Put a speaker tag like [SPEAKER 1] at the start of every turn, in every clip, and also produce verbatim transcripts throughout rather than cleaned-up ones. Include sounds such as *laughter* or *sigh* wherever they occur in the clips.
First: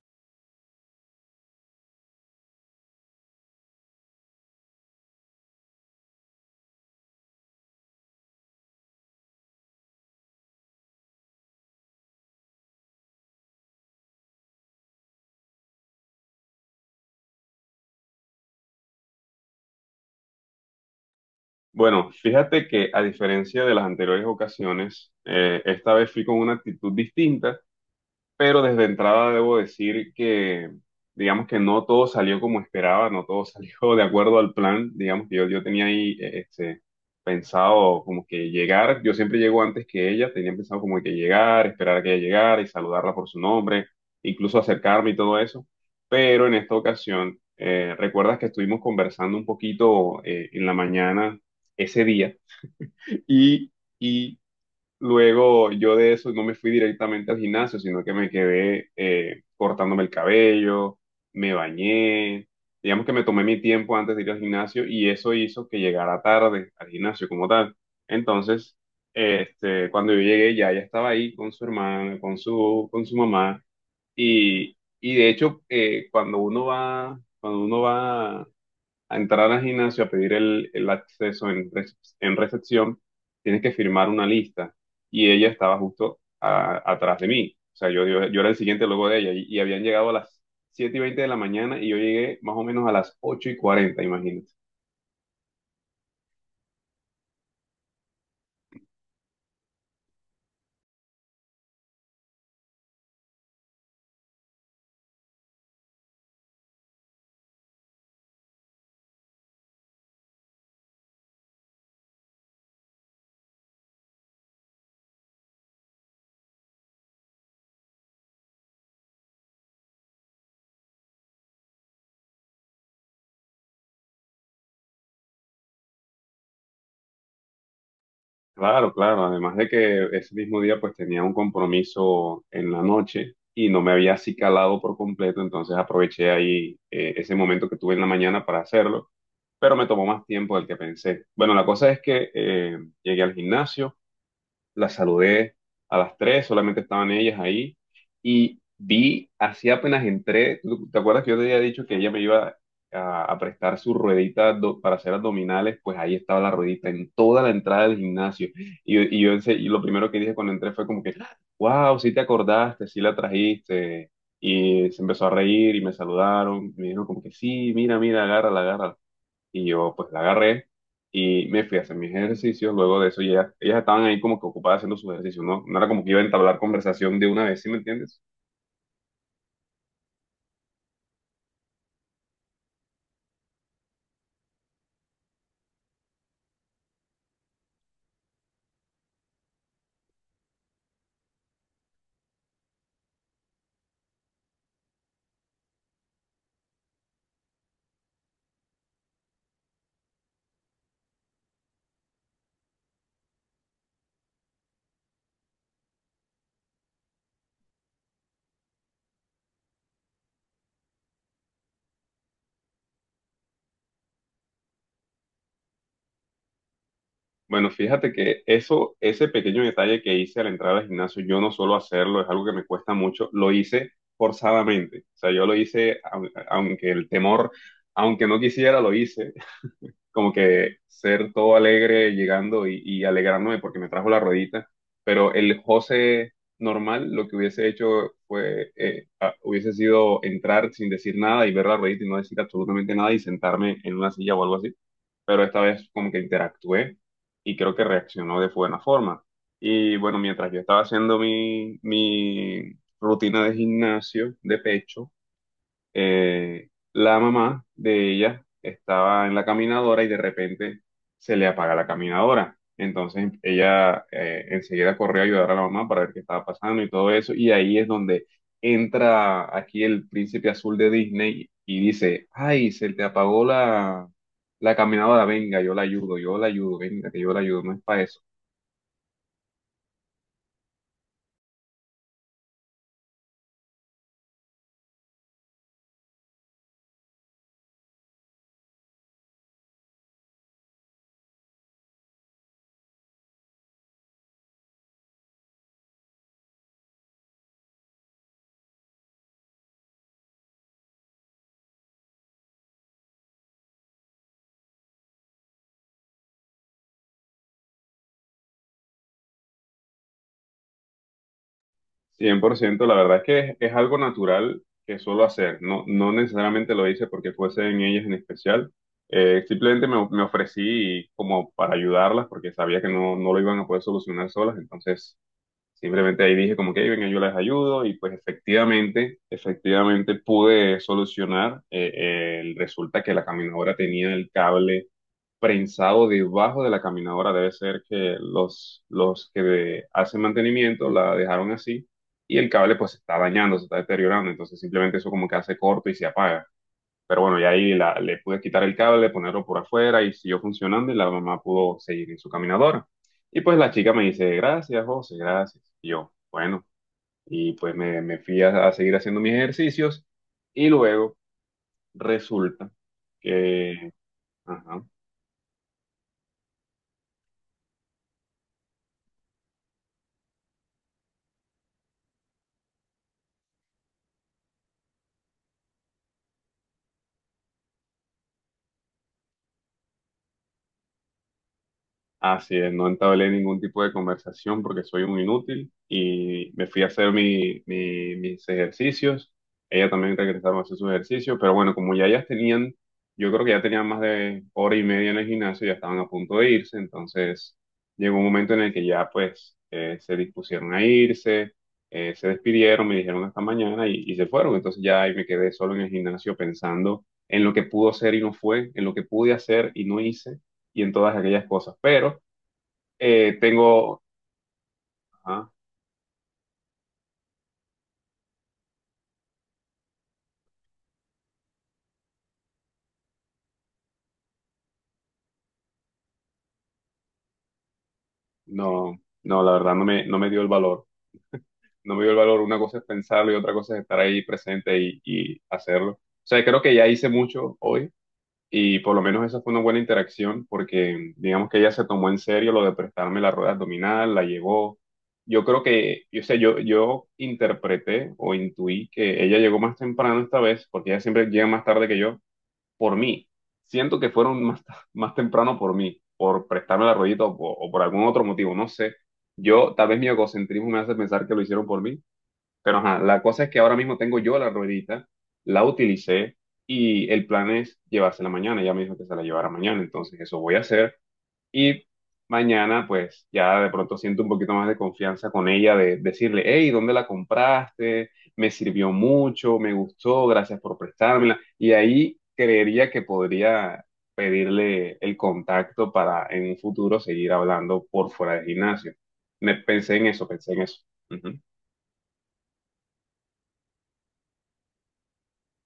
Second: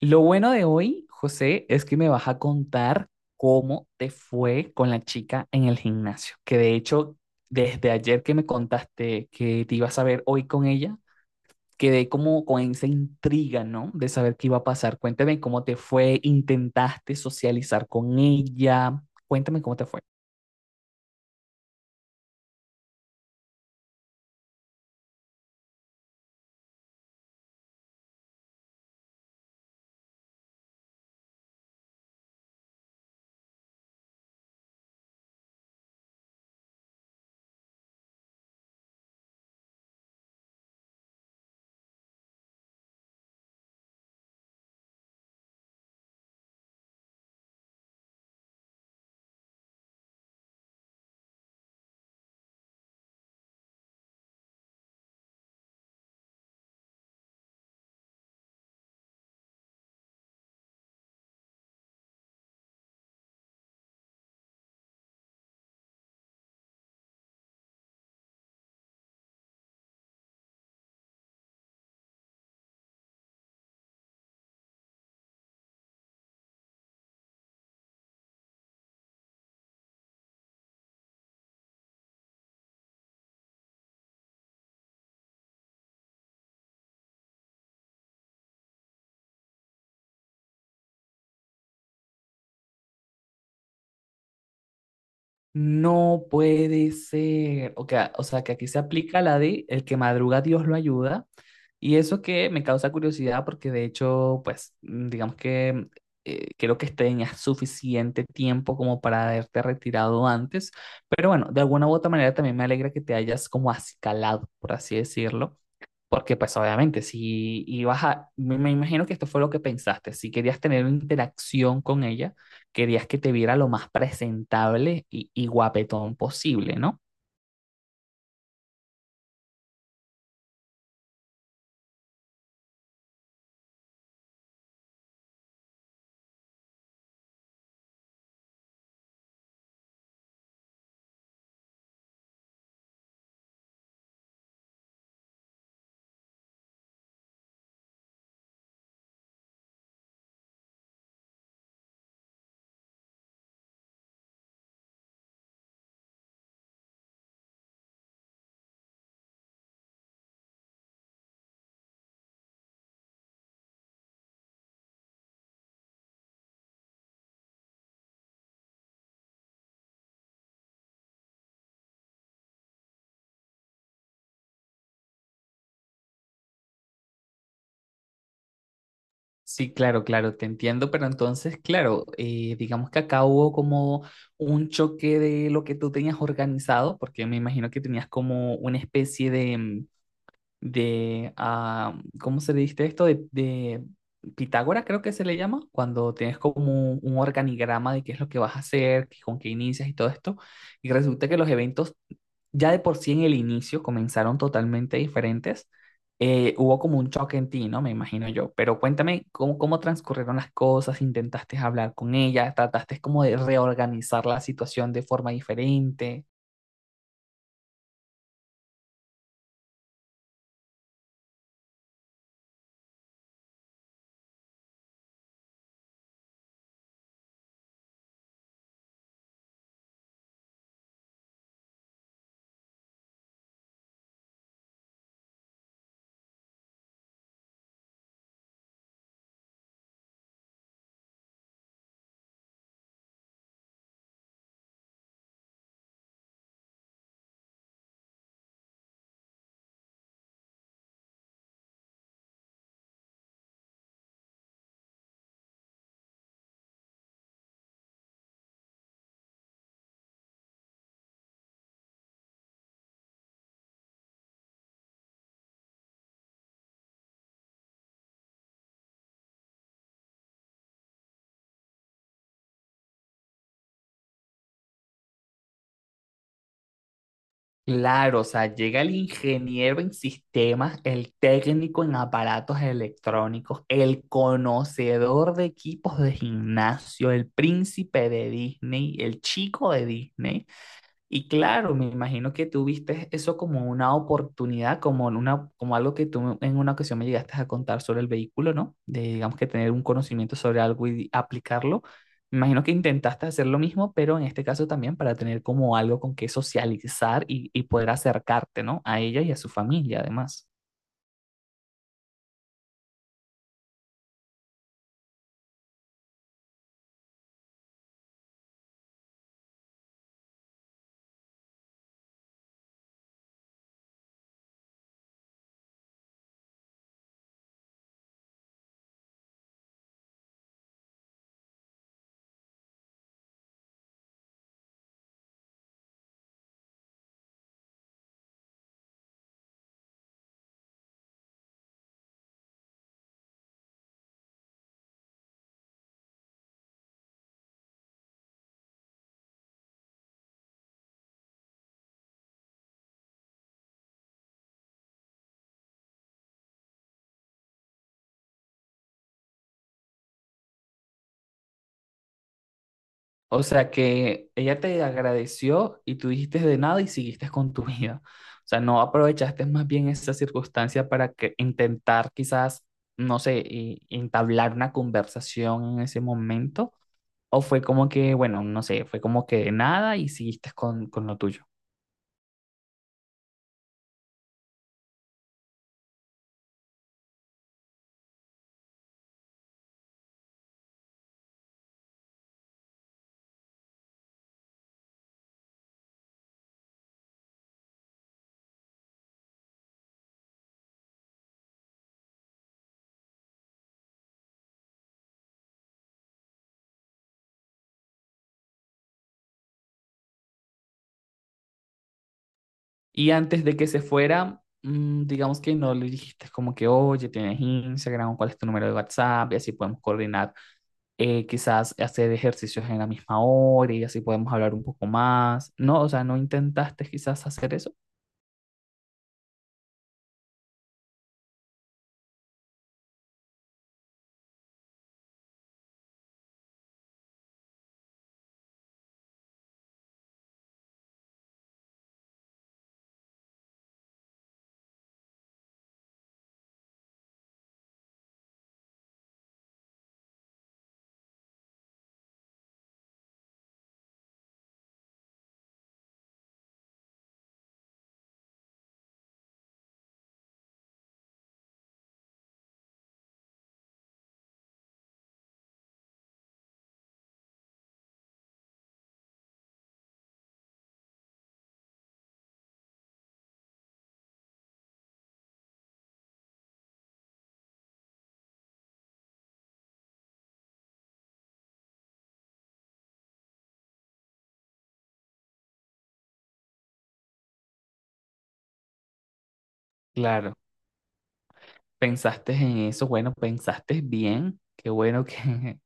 [SPEAKER 1] Lo bueno de hoy, José, es que me vas a contar cómo te fue con la chica en el gimnasio, que de hecho, desde ayer que me contaste que te ibas a ver hoy con ella, quedé como con esa intriga, ¿no? De saber qué iba a pasar. Cuéntame cómo te fue, intentaste socializar con ella, cuéntame cómo te fue.
[SPEAKER 2] Bueno, fíjate que a diferencia de las anteriores ocasiones, eh, esta vez fui con una actitud distinta, pero desde entrada debo decir que, digamos que no todo salió como esperaba, no todo *laughs* salió de acuerdo al plan. Digamos que yo, yo tenía ahí eh, este, pensado como que llegar. Yo siempre llego antes que ella, tenía pensado como que llegar, esperar a que ella llegara y saludarla por su nombre, incluso acercarme y todo eso. Pero en esta ocasión, eh, recuerdas que estuvimos conversando un poquito eh, en la mañana ese día y... Y luego yo de eso no me fui directamente al gimnasio, sino que me quedé eh, cortándome el cabello, me bañé. Digamos que me tomé mi tiempo antes de ir al gimnasio y eso hizo que llegara tarde al gimnasio como tal. Entonces, este, cuando yo llegué, ya ella estaba ahí con su hermana, con su, con su mamá. Y, y de hecho, eh, cuando uno va, cuando uno va a entrar al gimnasio, a pedir el, el acceso en, recep- en recepción, tienes que firmar una lista. Y ella estaba justo a- atrás de mí. O sea, yo, yo, yo era el siguiente luego de ella. Y, y habían llegado a las siete y veinte de la mañana y yo llegué más o menos a las ocho y cuarenta, imagínate.
[SPEAKER 1] No puede ser, o que- o sea, que aquí se aplica la de el que madruga Dios lo ayuda. Y eso que me causa curiosidad porque de hecho, pues, mm, digamos que eh, creo que tenías suficiente tiempo como para haberte retirado antes, pero bueno, de alguna u otra manera también me alegra que te hayas como acicalado, por así decirlo, porque pues obviamente si ibas a, me, me imagino que esto fue lo que pensaste, si querías tener una interacción con ella, querías que te viera lo más presentable y, y guapetón posible, ¿no?
[SPEAKER 2] Claro, claro. Además de que ese mismo día pues tenía un compromiso en la noche y no me había acicalado por completo. Entonces aproveché ahí eh, ese momento que tuve en la mañana para hacerlo, pero me tomó más tiempo del que pensé. Bueno, la cosa es que eh, llegué al gimnasio, la saludé a las tres, solamente estaban ellas ahí. Y vi, así apenas entré, ¿tú- ¿te acuerdas que yo te había dicho que ella me iba a, a prestar su ruedita do- para hacer abdominales? Pues ahí estaba la ruedita en toda la entrada del gimnasio. Y, yo- y yo ense- y lo primero que dije cuando entré fue como que, wow, sí te acordaste, sí la trajiste. Y se empezó a reír y me saludaron. Me dijeron como que sí, mira, mira, agárrala, agárrala, y yo pues la agarré y me fui a hacer mis ejercicios. Luego de eso ya, ellas ellas estaban ahí como que ocupadas haciendo sus ejercicios, ¿no? No era como que iba a entablar conversación de una vez, ¿sí me entiendes?
[SPEAKER 1] Sí, claro, claro, te entiendo, pero entonces, claro, eh, digamos que acá hubo como un choque de lo que tú tenías organizado, porque me imagino que tenías como una especie de, mm, de ah, ¿cómo se le dice esto? De, de Pitágora, creo que se le llama, cuando tienes como un, un organigrama de qué es lo que vas a hacer, qué- con qué inicias y todo esto, y resulta que los eventos ya de por sí en el inicio comenzaron totalmente diferentes. Eh, hubo como un choque en ti, ¿no? Me imagino yo. Pero cuéntame cómo, cómo transcurrieron las cosas, intentaste hablar con ella, trataste como de reorganizar la situación de forma diferente.
[SPEAKER 2] Bueno, fíjate que eso, ese pequeño detalle que hice al entrar al gimnasio, yo no suelo hacerlo, es algo que me cuesta mucho, lo hice forzadamente. O sea, yo lo hice, au- aunque el temor, aunque no quisiera, lo hice, como que ser todo alegre llegando y, y alegrándome porque me trajo la rodita. Pero el José normal lo que hubiese hecho fue, eh, a- hubiese sido entrar sin decir nada y ver la ruedita y no decir absolutamente nada y sentarme en una silla o algo así. Pero esta vez como que interactué y creo que reaccionó de buena forma. Y bueno, mientras yo estaba haciendo mi, mi rutina de gimnasio de pecho, eh, la mamá de ella estaba en la caminadora y de repente se le apaga la caminadora. Entonces ella eh, enseguida corrió a ayudar a la mamá para ver qué estaba pasando y todo eso. Y ahí es donde entra aquí el príncipe azul de Disney y dice, ay, se te apagó la, la caminadora, venga, yo la ayudo, yo la ayudo, venga, que yo la ayudo, no es para eso.
[SPEAKER 1] Claro, o sea, llega el ingeniero en sistemas, el técnico en aparatos electrónicos, el conocedor de equipos de gimnasio, el príncipe de Disney, el chico de Disney. Y claro, me imagino que tú viste eso como una oportunidad, como, en una, como algo que tú en una ocasión me llegaste a contar sobre el vehículo, ¿no? De, digamos que tener un conocimiento sobre algo y aplicarlo. Me imagino que intentaste hacer lo mismo, pero en este caso también para tener como algo con que socializar y, y poder acercarte, ¿no? A ella y a su familia, además.
[SPEAKER 2] Cien por ciento. La verdad es que es, es algo natural que suelo hacer, no, no necesariamente lo hice porque fuese en ellas en especial. Eh, simplemente me, me ofrecí como para ayudarlas porque sabía que no, no lo iban a poder solucionar solas. Entonces simplemente ahí dije como que "Ey, venga, yo les ayudo", y pues efectivamente, efectivamente pude solucionar. Eh, eh, resulta que la caminadora tenía el cable prensado debajo de la caminadora. Debe ser que los, los que de- hacen mantenimiento la dejaron así y el cable pues se está dañando, se está deteriorando. Entonces simplemente eso como que hace corto y se apaga. Pero bueno, y ahí la- le pude quitar el cable, ponerlo por afuera y siguió funcionando, y la mamá pudo seguir en su caminadora. Y pues la chica me dice, gracias, José, gracias. Y yo, bueno, y pues me, me fui a, a seguir haciendo mis ejercicios y luego resulta
[SPEAKER 1] O sea
[SPEAKER 2] que.
[SPEAKER 1] que ella te
[SPEAKER 2] Ajá.
[SPEAKER 1] agradeció y tú dijiste de nada y siguiste con tu vida. O sea, no aprovechaste más bien esa circunstancia para que intentar quizás, no sé, y- entablar una conversación en ese momento. O fue como que, bueno, no sé, fue como que de nada y siguiste con, con lo tuyo.
[SPEAKER 2] Así es, no entablé ningún tipo de conversación porque soy un inútil y me fui a hacer mi- mi- mis ejercicios. Ella también regresaron a hacer sus ejercicios, pero bueno, como ya ellas tenían, yo creo que ya tenían más de hora y media en el gimnasio, ya estaban a punto de irse. Entonces llegó un momento en el que ya pues eh, se dispusieron a irse, eh, se despidieron, me dijeron hasta mañana y, y se fueron. Entonces ya ahí me quedé solo en el gimnasio pensando en lo que pudo ser y no fue, en lo que pude hacer y no hice y en todas aquellas cosas, pero.
[SPEAKER 1] Y
[SPEAKER 2] Eh,
[SPEAKER 1] antes de que se
[SPEAKER 2] tengo,
[SPEAKER 1] fuera, mm, digamos
[SPEAKER 2] ajá,
[SPEAKER 1] que no le dijiste como que, oye, tienes Instagram, cuál es tu número de WhatsApp y así podemos coordinar eh, quizás hacer ejercicios en la misma hora y así podemos hablar un poco más. No, o sea, no intentaste quizás hacer eso.
[SPEAKER 2] no, no, la verdad no me, no me dio el valor. No me dio el valor. Una cosa es pensarlo y otra cosa es estar ahí presente y, y hacerlo. O sea, creo que ya hice mucho hoy, y por lo menos esa fue una buena interacción porque digamos que ella se tomó en serio lo de prestarme la rueda abdominal, la llevó. Yo creo que, yo sé, yo, yo interpreté o intuí que ella llegó más temprano esta vez porque ella siempre llega más tarde que yo, por mí. Siento que fueron más, más temprano por mí, por prestarme la ruedita o, por- o por algún otro motivo, no sé. Yo, tal vez mi egocentrismo me hace pensar que lo hicieron por mí, pero ajá, la cosa es que ahora mismo tengo yo la ruedita, la utilicé y el plan es llevársela mañana. Ella me dijo que se la llevara mañana, entonces eso voy a hacer. Y mañana, pues ya de pronto siento un poquito más de confianza con ella, de decirle, hey, ¿dónde la compraste? Me sirvió mucho, me gustó, gracias por prestármela. Y ahí creería que podría pedirle el contacto para en un futuro seguir hablando por fuera del gimnasio. Me pensé en eso,
[SPEAKER 1] Claro,
[SPEAKER 2] pensé en eso. Ujú.
[SPEAKER 1] pensaste en eso, bueno, pensaste bien, qué bueno que, *laughs*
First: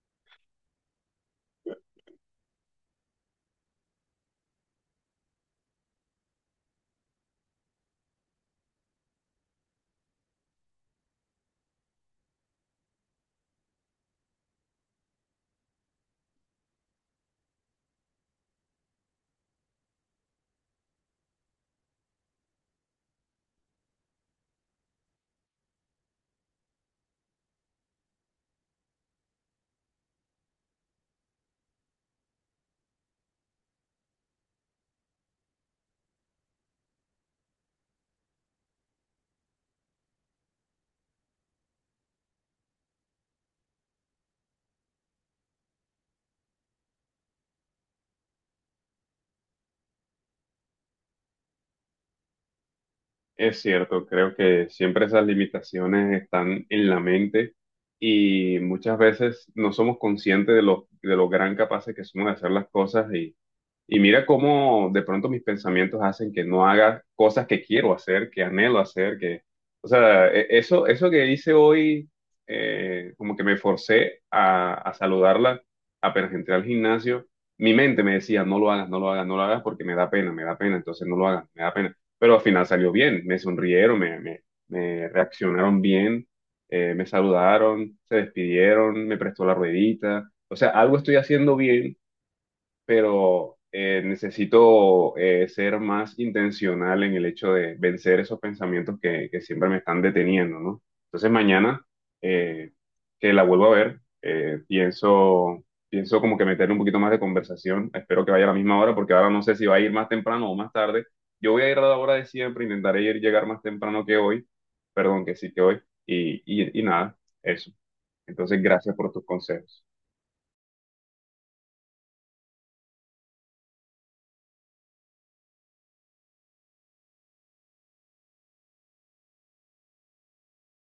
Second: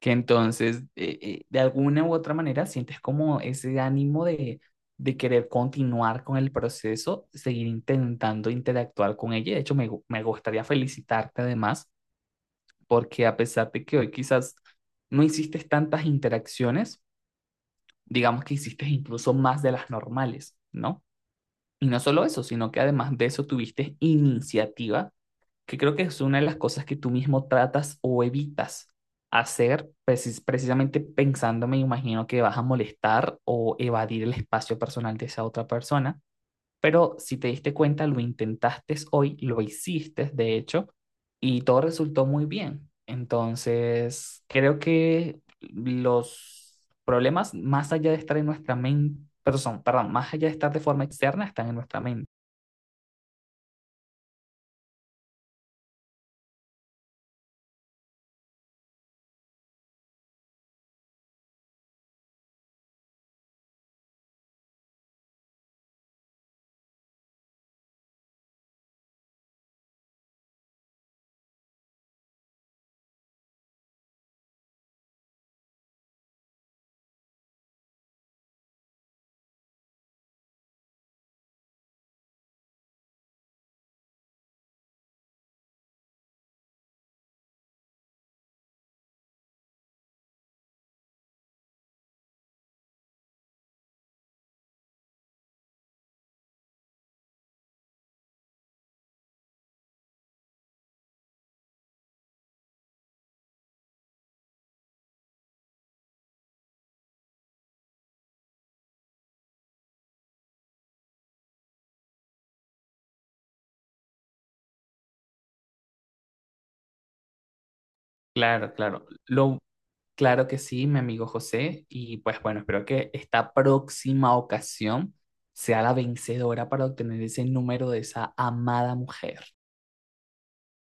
[SPEAKER 1] que entonces eh, eh, de alguna u otra manera sientes como ese ánimo de, de querer continuar con el proceso, seguir intentando interactuar con ella. De hecho, me, gu- me gustaría felicitarte además, porque a pesar de que hoy quizás no hiciste tantas interacciones, digamos que hiciste incluso más de las normales, ¿no? Y no solo eso, sino que además de eso tuviste iniciativa, que creo que es una de las cosas que tú mismo tratas o evitas hacer, precis- precisamente pensando, me imagino que vas a molestar o evadir el espacio personal de esa otra persona. Pero si te diste cuenta, lo intentaste hoy, lo hiciste, de hecho, y todo resultó muy bien. Entonces, creo que los problemas, más allá de estar en nuestra mente, perdón, perdón, más allá de estar de forma externa, están en nuestra mente.
[SPEAKER 2] Es cierto, creo que siempre esas limitaciones están en la mente y muchas veces no somos conscientes de lo, de lo, gran capaces que somos de hacer las cosas, y, y mira cómo de pronto mis pensamientos hacen que no haga cosas que quiero hacer, que anhelo hacer, que, o sea, e- eso, eso que hice hoy, eh, como que me forcé a, a saludarla apenas entré al gimnasio. Mi mente me decía, no lo hagas, no lo hagas, no lo hagas porque me da pena, me da pena, entonces no lo hagas, me da pena. Pero al final salió bien, me sonrieron, me, me, me reaccionaron bien, eh, me saludaron, se despidieron, me prestó la ruedita. O sea, algo estoy haciendo bien, pero eh, necesito eh, ser más intencional en el hecho de vencer esos pensamientos que, que siempre me están deteniendo, ¿no? Entonces mañana, eh, que la vuelvo a ver, eh, pienso, pienso como que meterle un poquito más de conversación. Espero que vaya a la misma hora porque ahora no sé si va a ir más temprano o más tarde. Yo voy a ir a la hora de siempre, intentaré ir, llegar más temprano que hoy, perdón, que sí que hoy, y, y, y nada, eso. Entonces,
[SPEAKER 1] Claro,
[SPEAKER 2] gracias
[SPEAKER 1] claro.
[SPEAKER 2] por tus
[SPEAKER 1] Lo,
[SPEAKER 2] consejos.
[SPEAKER 1] claro que sí, mi amigo José. Y pues bueno, espero que esta próxima ocasión sea la vencedora para obtener ese número de esa amada mujer.